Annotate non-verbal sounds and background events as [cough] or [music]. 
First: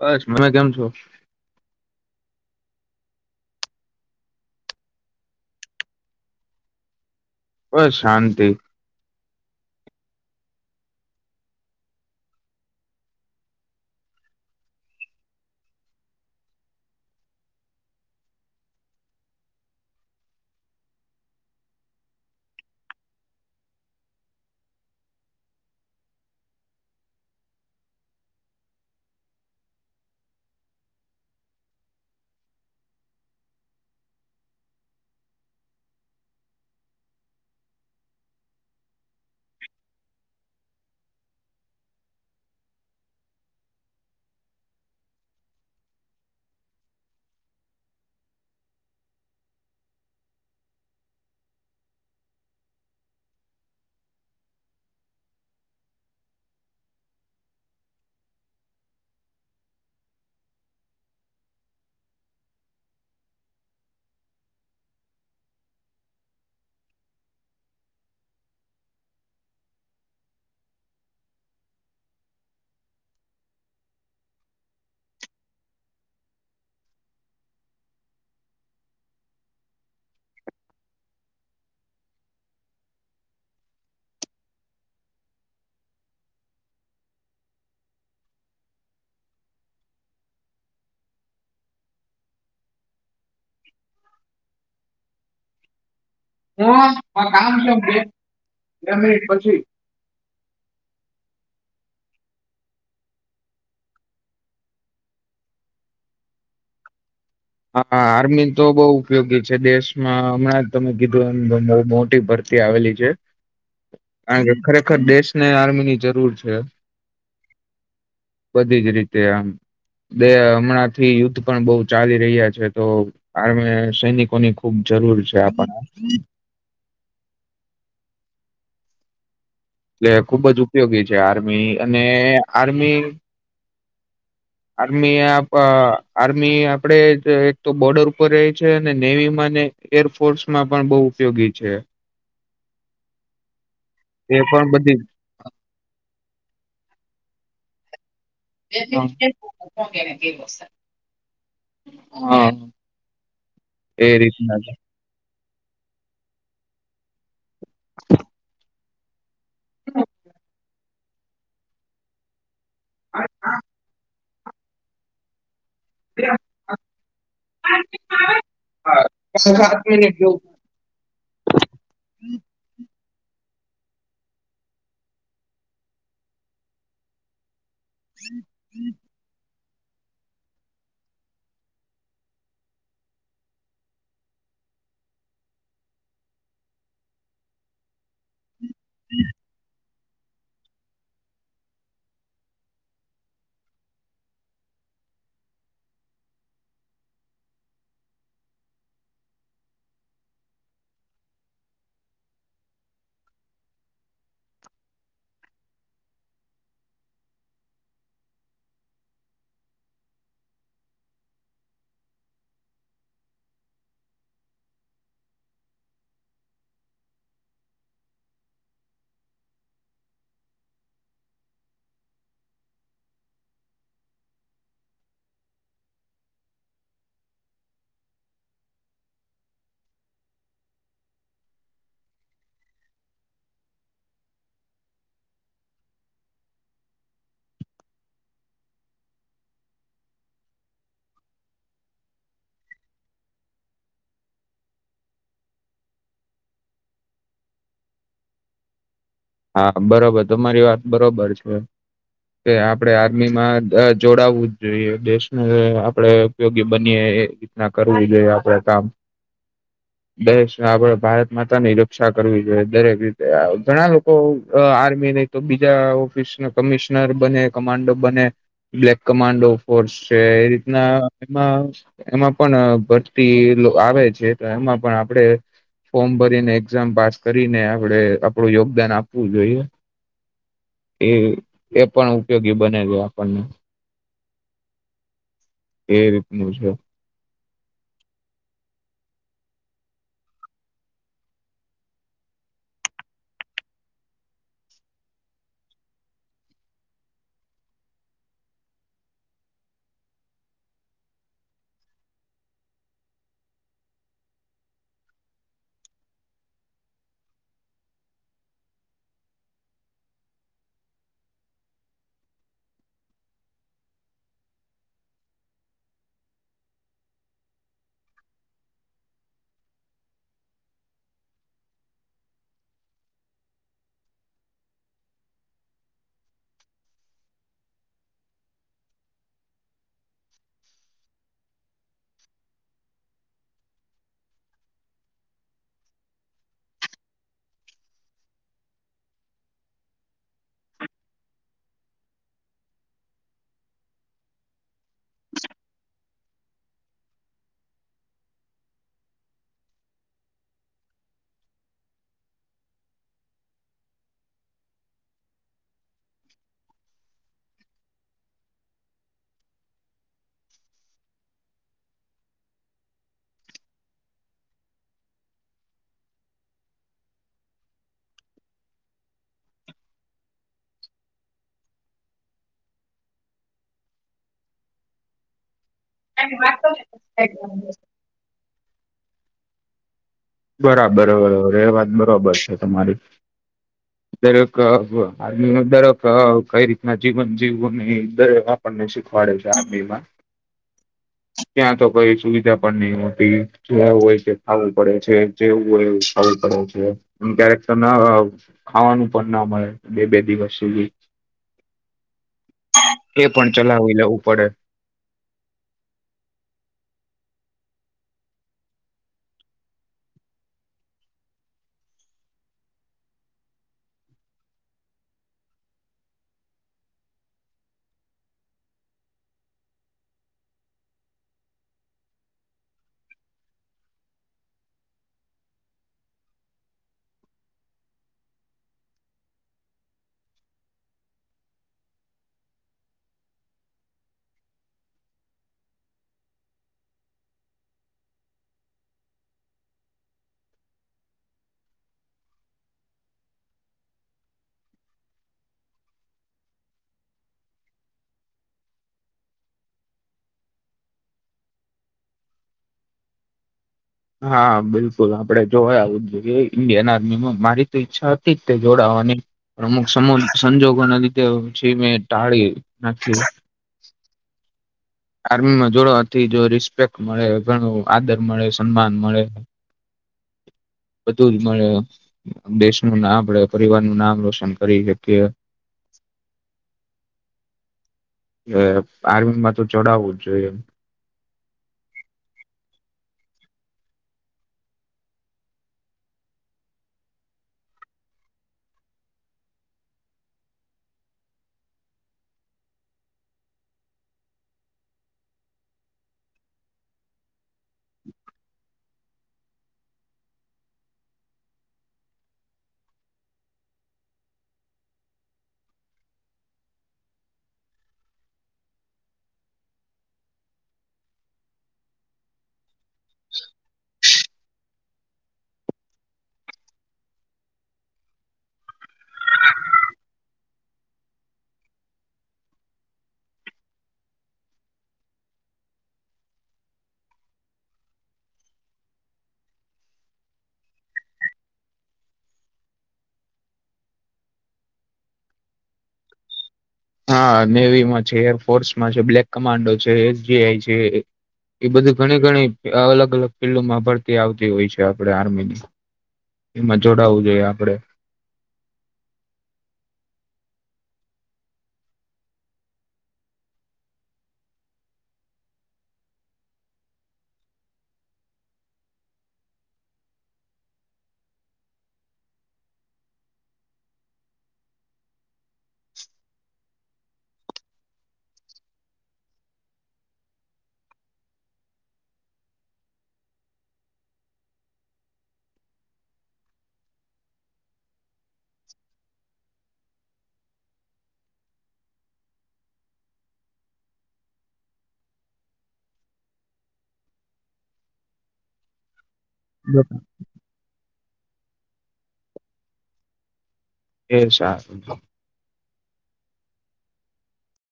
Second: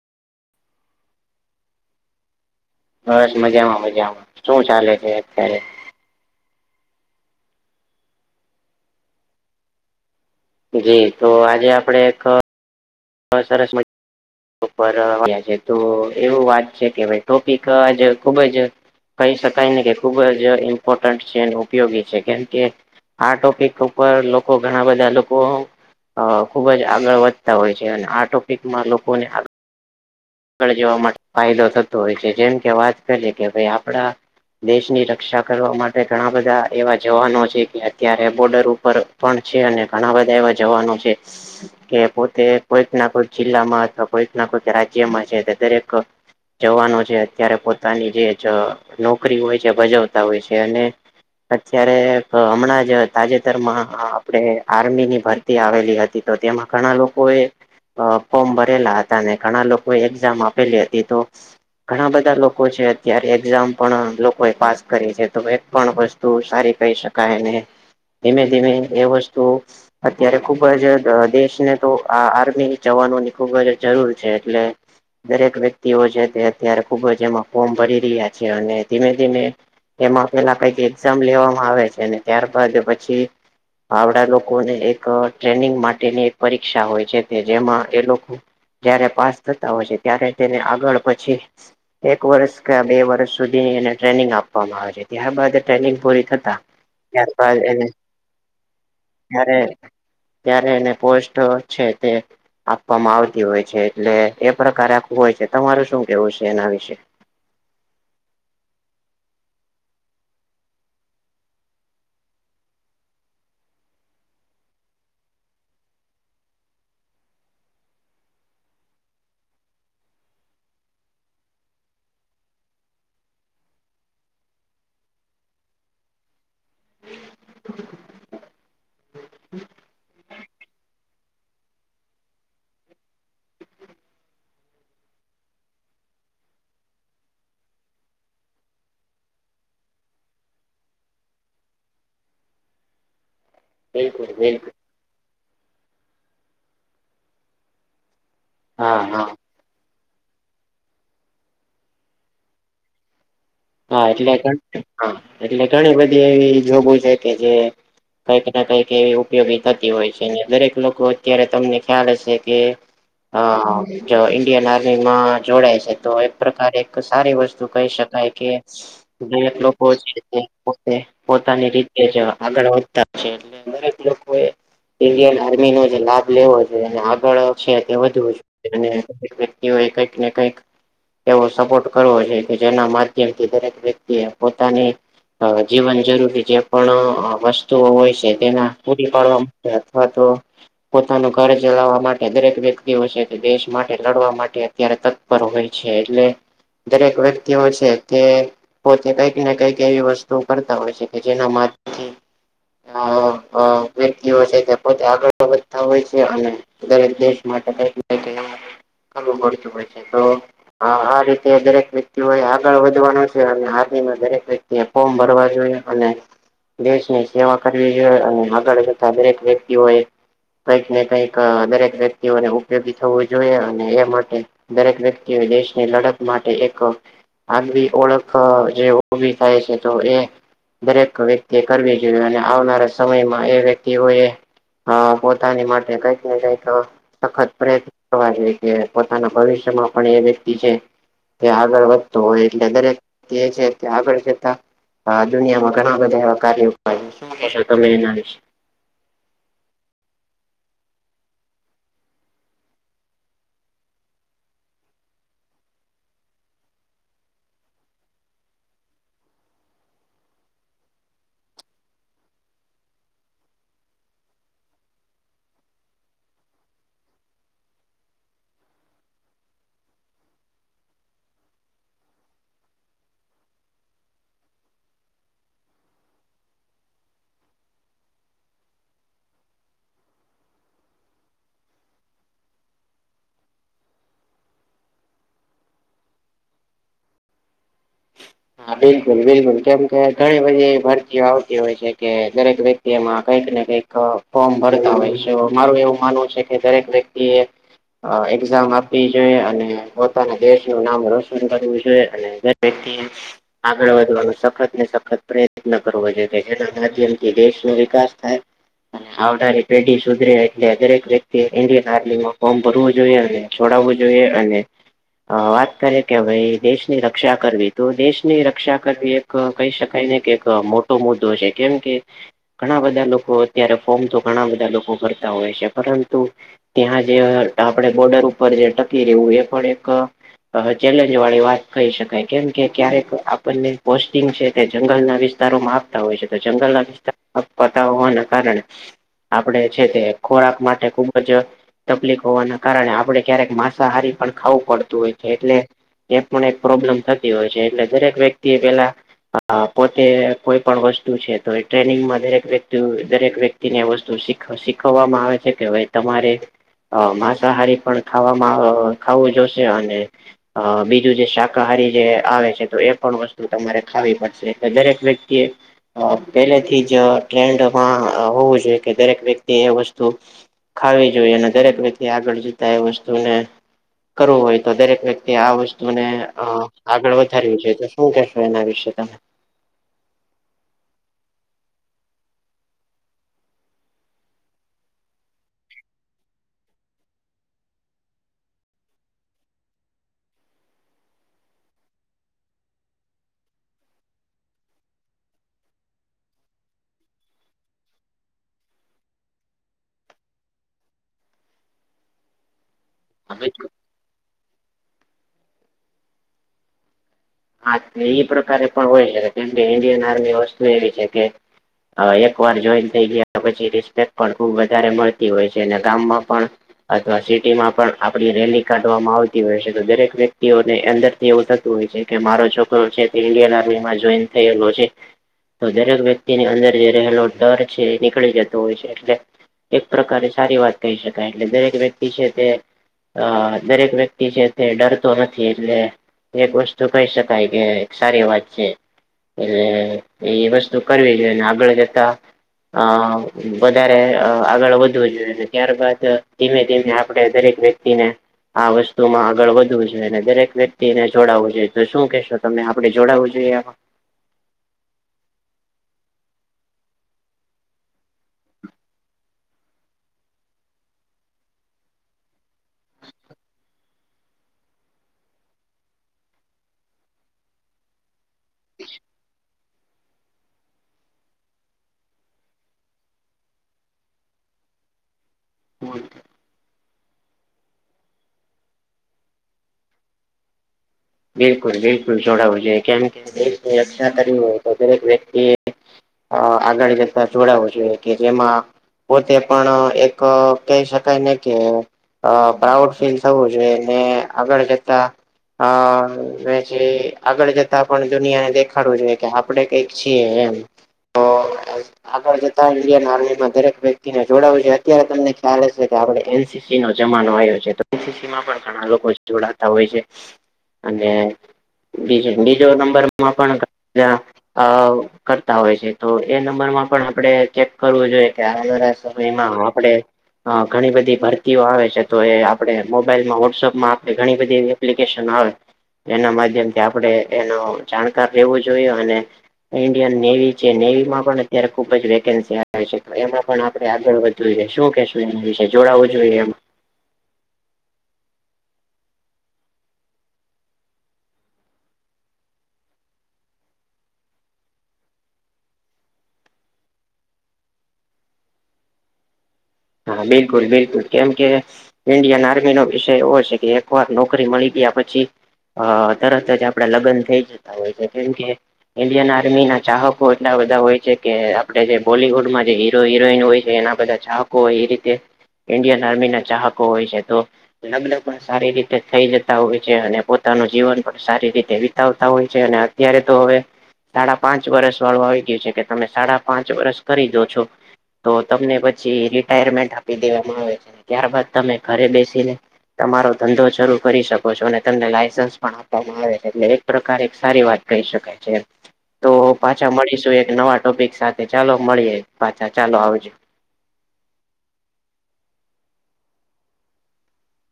બસ. મને કેમ છો? બસ મજામાં મજામાં શું ચાલે છે, અત્યારે બસ શાંતિ, જીતો આજે આપડે એક હા સરસ મજા ‌. બપોરે આવ્યા છે, તો એવું વાત છે, કે ટોપિક આજ ખુબ જ કહી શકાય ને કે ખુબ જ ઇમ્પોર્ટન્ટ છે, ઉપયોગી છે, કેમ કે આ ટોપિક ઉપર લોકો ઘણા બધા લોકો અ ખુબ જ આગળ વધતા હોય આ ટોપિકમાં લોકોને આગળ જવા માટે ફાયદો થતો હોય છે, જેમ કે વાત કરીએ કે ભાઈ આપડા. દેશની રક્ષા કરવા માટે ઘણા બધા એવા જવાનો છે, કે અત્યારે બોર્ડર ઉપર પણ છે, અને ઘણા બધા એવા જવાનો છે. કે પોતે કોઈક ના કોઈક જિલ્લામાં અથવા કોઈક ના કોઈક રાજ્યમાં છે, દરેક જવાનો છે અત્યારે પોતાની જે નોકરી હોય છે ભજવતા હોય છે અને અત્યારે હમણાં જ તાજેતરમાં આપડે આર્મીની ભરતી આવેલી હતી તો તેમાં ઘણા લોકો એ અ ફોર્મ ભરેલા હતા અને ઘણા લોકો કોઈ એક્ઝામ આપેલી હતી તો ઘણા બધા લોકો છે અત્યારે એક્ઝામ પણ લોકોએ પાસ કરી છે તો એક પણ તો સારી કહી શકાયને ધીમેધીમે એ વસ્તુ અત્યારે ખુબ જ દેશને તો આ આર્મી જવાનોની ખુબ જ જરૂર છે એટલે દરેક વ્યક્તિઓ છે તે અત્યારે ખુબ જ એમાં ફોર્મ ભરી રહ્યા છે અને ધીમે ધીમે એમાં પેલા કઈક એક્ઝામ લેવામાં આવે છે ને ત્યારબાદ પછી આવડા લોકોને એક ટ્રેનિંગ માટેની એક પરીક્ષા હોય છે જેમાં એ લોકો જયારે પાસ થતા હોય છે ત્યારે તેને આગળ પછી એક વર્ષ કે બે વર્ષ સુધી એને ટ્રેનિંગ આપવામાં આવે છે ત્યારબાદ ટ્રેનિંગ પૂરી થતી હું ત્યાર કામ બાદ છે એને બે બે મિનિટ પછી. [unintelligible] ત્યારે એને પોસ્ટ છે તે આપવામાં આવતી હોય છે એટલે એ પ્રકારે આખું હોય છે તમારું શું કેવું છે એના વિશે હા આર્મી તો બહુ ઉપયોગી છે દેશમાં હમણાં જ તમે કીધું એ બહુ મોટી ભર આવેલી છે. કારણ કે ખરેખર દેશ ને આર્મી ની જરૂર છે. બધી જ રીતે આમ બે હમણાં થી યુદ્ધ પણ બહુ ચાલી રહ્યા છે તો આમી સૈનિકો ની ખુબ જરૂર છે આપને એટલે ખુબ જ ઉપયોગી છે આર્મી અને આર્મી આર્મી આપ આર્મી આપડે એક તો બોર્ડર ઉપર રહી છે અને નેવીમાં ને એરફોર્સમાં પણ બહુ ઉપયોગી છે. બિલકુલ પણ બિલકુલ. બધી હા હા [unintelligible] હા. એ હા એટલે કેન રીતના છે એટલે ઘણી બધી એવી જો [unintelligible] કે જે કઈક ના કઈક એવી ઉપયોગી થતી હોય છે દરેક લોકો અત્યારે તમને ખ્યાલ હશે કે અ હું કેવાય ઇન્ડિયન આર્મી માં જોડાય છે. તો એક પ્રકારે એક સારી વસ્તુ કહી શકાય કે ગરીબ લોકો છે. પોતે પોતાની રીતે જ છે આગળ વધતા છે. એટલે દરેક લોકો એ ઇન્ડિયન આર્મીનો જે લાભ લેવો જોઈએ અને આગળ છે તે વધવો જોઈએ અને દરેક વ્યતિઓ કઈક ને કઈક એવો સપોર્ટ કરવો છે કે જેના મા જેમથી દરેક વ્યક્તિએ પોતાની હવે જીવન જરૂરી જે પણ વસ્તુઓ હોય છે તેના પૂરી પાડવા માટે હા તો પોતાનું ઘર ચલાવવા માટે દરેક વ્યક્તિઓ છે, તે દેશ માટે લડવા માટે અત્યારે તક પર હોય છે, એટલે દરેક વ્યક્તિયો છે. તે પોતે કઈકને કંઈક એવી વસ્તુ કરતા હોય છે કે જેના માથી આ અ વ્યક્તિઓ છે તે પોતે આગળ વધતા હોય છે અને દરેક દેશ માટે [unintelligible] કરવું પડતું હોય છે, તો આ આ રીતે દરેક વ્યક્તિઓ એ તા વધવાનું છે, અને આર્મીમાં દરેક વ્યક્તિ એ ફોર્મ ભરવા જોઈએ અને દેશની સેવા કરવી જોઈએ, અને આગળ જતા દરેક વ્યક્તિઓ એ કંઈક ને કઈક દરેક વ્યક્તિઓને ઉપયોગી થવું જોઈએ, અને એ માટે દરેક વ્યક્તિઓ એ દેશની લડત માટે એક આગવી ઓળખ જે ઉભી થાય છે તો એ દરેક વ્યક્તિ એ કરવી જોઈએ, અને આવનારા સમયમાં એ વ્યક્તિઓએ હા પોતાની માટે કઈક ને કંઈક સખત પ્રયત્ન કરવા જોઈએ. કે પોતાના ભવિષ્યમાં પણ એ વ્યક્તિ જે તે આગળ વધતો હોય. એટલે દરેક જે છે તે આગળ જતા આ દુનિયામાં ઘણાં બધા એવા કાર્યો થાય, શું કેશો તમે એના વિશે? હા, બરોબર તમારી વાત બરોબર છે. કે આપણે આર્મીમાં જોડાવવું જ જોઈએ. દેશને આપણેે ઉપયોગી બનીએ એ રીતના કરવું જોઈએ આપડે કામ. દેશ ને આપણે ભારત માતાની રક્ષા કરવી જોઈએ, દરેક રીતે આ ઘણા લો કો અ આર્મી નહીં તો બીજા ઓફિસના કમિશનર બને કમાન્ડો બને બ્લેક કમાન્ડો ફોર્સ છે. એ રીતના એમાં એમાં પણ અ ભરતી આવે છે. તો એમાં પણ આપણેે ફોમ ભરીને એક્ઝામ પાસ કરીને આપડે આપડું યોગદાન આપ વુ જોઈએ. એ એ પણ ઉપયોગી બને છે આપણને. એ રીતનું છે. હા બિલકુલ બિલકુલ, કેમ કે ઘણી બધી ભરતીઓ આવતી હોય છે, કે દરેક વ્યક્તિ તેમાં કંઈક ને કંઈક ફોર્મ ભરતા હોય છે. મારું એવું માનવું છે કે દરેક વ્યક્તિએ અ એક્ઝામ આપવી જોઈએ. અને પોતાના દેશનું નામ રોશન કરવું જોઈએ. અને વ્યક્તિએ આગળ વધવાનો સખત ને સખત પ્રયત્ન કરવો જોઈએ. જેના માધ્યમથી દેશનો વિકાસ થાય. અને આવનારી પેઢી સુધરે એટલે દરેક વ્યક્તિએ ઈન્ડિયન આર્મીમાં ફોર્મ ભરવું જોઈએ. અને છોડાવવું જોઈએ, અને અ વાત કરીએ કે ભાઈ દેશની રક્ષા કરવી તો દેશ ની રક્ષા કરવી એક કહી શકાય ને કે એક મોટો મુદ્દો છે, કેમ કે ઘણાં બધા લોકો અત્યારે ફોર્મતો ઘણાં બધા લોકો ભરતા હોય છે, પરંતુ ત્યાં જે આપણે બોર્ડર ઉપર જે ટકી રહેવું‌ એ પણ એક અહ ચેલેન્જ વાળી વાત કહી શકાય. કેમ કે ક્યારેક આપણને પોસ્ટિંગ છે તે જંગલના વિસ્તારોમાં આપતા હોય છે. તો જંગલના વિસ્તાર [unintelligible] હોવાના કારણે આપણે છે તે ખોરાક માટે ખુબ જ તકલીફ હોવાના કારણે આપડે ક્યારેક માંસાહારી પણ ખાવું પડતું હોય છે, એટલે એ પણ એક પ્રોબ્લેમ થતી હોય છે, એટલે દરેક વ્યક્તિએ પેલા અ પોતે કોઈ પણ વસ્તુ છે તો એ ટ્રેનિંગમાં દરેક વ્યક્તિએ દરેક વ્યક્તિ તી ને વસ્તુ શીખ શીખવવામાં આવે છે કે અવે તમારે અ માંસાહારી પણ ખાવામાં ખાવું જોશે અને અ બીજું જે શાકાહારી જે આવે છે. તો એ પણ વસ્તુ તમારે ખાવી પડશે. એટલે દરેક વ્યક્તિએ અ પેલેથી જ ટ્રેન્ડમાં હોવું જોઈએ કે દરેક વ્યક્તિએ એ વસ્તુ ખાવી જોઈએ. અને દરેક વ્યક્તિએ આગળ જતા એ વસ્તુને કરવું હોય તો દરેક વ્યક્તિએ આ વસ્તુને અ આગળ વધ તો શું કેશો એના વિશે તમે? બરાબર એ વાત બરોબર છે તમારી. દરેક આમ દરેક કઈ રીતના જીવન જીવવું ને [unintelligible] આપણને શીખવાડે છે આ [unintelligible] ત્યાં તો કઈ સુવિધા પણ નઈ હોતી. જેવું હોય તે ખાવું પડે. છે જેવું હોય એવું ખાવું પડે છે. એમ ક્યારેક તમે [inaudible] ખાવાનું પણ ના મળે બે બે દિવસ સુધી. એ પણ ચલાવી લેવું પડે. હા એ પ્રકારે પણ હોય છે. કેમકે ઈન્ડિયન આર્મી વસ્તુ એવી છે કે અ એકવાર જોઈન થઈ ગયા પછી રિસ્પેકટ પણ ખુબ વધારે મળતી હોય છે. અને ગામમાં પણ અથવા સિટીમાં પણ આપડી રેલી કાઢવામાં આવતી હોય છે. તો દરેક વ્યક્તિઓને અંદરથી એવું થતું હોય છે. કે મારો છોકરો છે તે ઈન્ડિયન આર્મીમાં જોઈન થયેલો છે. તો દરેક વ્યક્તિની અંદર જે રહેલો ડર છે એ નીકળી જતો હોય છે. એટલે એક પ્રકારે સારી વાત કહી શકાય એટલે દરેક વ્યક્તિ છે તે અ દરેક વ્યક્તિ છે તે ડરતો નથી એટલે એક વસ્ તું કહી શકાય કે એક સારી વાત છે. એટલે એ વસ્તુ કરવી જોઈએ ને આગળ જતા અ વધારે આગળ વધવું જોઈએ ને ત્યારબાદ ધીમે ધીમે આપણે દરેક વ્યક્ તિને આ વસ્તુમાં આગળ વધવું જોઈએ. અને દરેક વ્યક્તિને જોડાવું જોઈએ. તો શું કહેશો તમે આપણે જોડાવું જોઈએ આમાં? હા બિલકુલ આપણે જોડાવું જ જોઈએ ઇન્ડિયન આર્મી માં. મારી તો ઈચ્છા હતી જ તે જોડાવાની પણ અમુક સમ સંજોગોના લીધે પછી મે ટાળી નાખ્યું. આર્મીમાં જોડવાથી જો રિસ્પેક્ટ મળે, ઘણું આદર મળે, સન્માન મળે. બધું જ મળે. દેશનું ને આપણે પરિવારનું નામ રોશન કરી શકીએ. હમ ને આર્મીમાં તો જોડાવું જ જોઈએ. બિલકુલ બિલકુલ જોડાવું જોઈએ. કેમ કે દેશને રક્ષા કરવી હોય તો દરેક વ્યક્તિએ અ આગળ જતા જોડાવું જોઈએ કે જેમાં પોતે પણ એક કહી શકાય ને કે અ પ્રાઉડ ફીલ થવું જોઈએ ને આગળ જતા અ ને જે આગળ જતા પણ દુનિયાને દેખાડવું જોઈએ કે આપડે કઈક છીએ એમ. તો [inaudible] આગળ જતા ઈન્ડિયન આર્મીમાં દરેક વ્યક્તિને જોડાવું છે. અત્યારે તમને ખ્યાલ હશે કે આપણે એનસી સી નો જમાનો આવ્યો છે તો એનસીસીમાં પણ ઘણા લોકો જોડાતા હોય છે. અને બીજું બીજો નંબરમાં પણ ઘણા અ કરતા હોય છે તો એ નંબરમાં પણ આપણે ચેક કરવું જોઈએ કે આ [inaudible] સમયમાં આપડે અ ઘણી બધી ભરતીઓ આવે છે તો એ આપણે મોબાઈલમાં વોટ્સઅપમાં આપણે ઘણી બધી એપ્લિકેશન આવે. એના માધ્યમથી આપણેે એનો જાણકાર લેવું જોઈએ, અને- ઈન્ડિયન નેવી છે, નેવીમાં પણ અત્યારે ખુબ જ વેકેન્સી આવે છે એમાં પણ આપડે આગળ વધ- જોઈએ, શું કેશું એના વિશે જોડાવું જોઈએ એમ- હા નેવીમાં છે, એરફોર્સ માં છે, બ્લેક કમાન્ડો છે, એસ જેઆઈ છે. એ બધી ઘણી ઘણી અલગ અલગ ફિલ્ડમાં ભરતી આવતી હોય છે. આપણે આર્મી ની- એમાં જોડાવું જોઈએ આપડે. હા બિલકુલ બિલકુલ કેમ કે - ઈન્ડિયન આર્મી નો વિષય એવો છે, કે એક વાર નોકરી મળી ગયા પછી - તરત જ આપડા લગ્ન થઈ જતા હોય છે જેમ કે- ઇન્ડિયન આર્મી ના ચાહકો એટલા બધા હોય છે, કે આપડે જે બોલીવુડમાં જે હીરો હિરોઈન હોય છે એના- બધા ચાહકો હોય, એ રીતે ઇન્ડિયન આર્મી ના ચાહકો હોય છે તો- લગ્ન પણ સારી રીતે થઈ જતા હોય છે. અને પોતાનું જીવન પણ સારી રીતે વિતાવતા હોય છે. અને- અત્યારે તો હવે સાડા પાંચ વરસ વાળું આવી ગયું છે, કે તમે સાડા પાંચ વરસ કરી દો છો- -તો તમને પછી રિટાયરમેન્ટ આપી દેવામાં આવે છે. ત્યારબાદ તમે ઘરે બેસી ને -- તમારો ધંધો શરૂ કરી શકો છો. અને તમને લાયસન્સ પણ આપવામાં આવે છે. એટલે - - પ્રકાર એક સારી વાત કહી શકાય છે. તો પાછા મળીશું એક નવા ટોપિક સાથે. ચાલો મળીએ પાછા ચાલો આવજે. એ છે.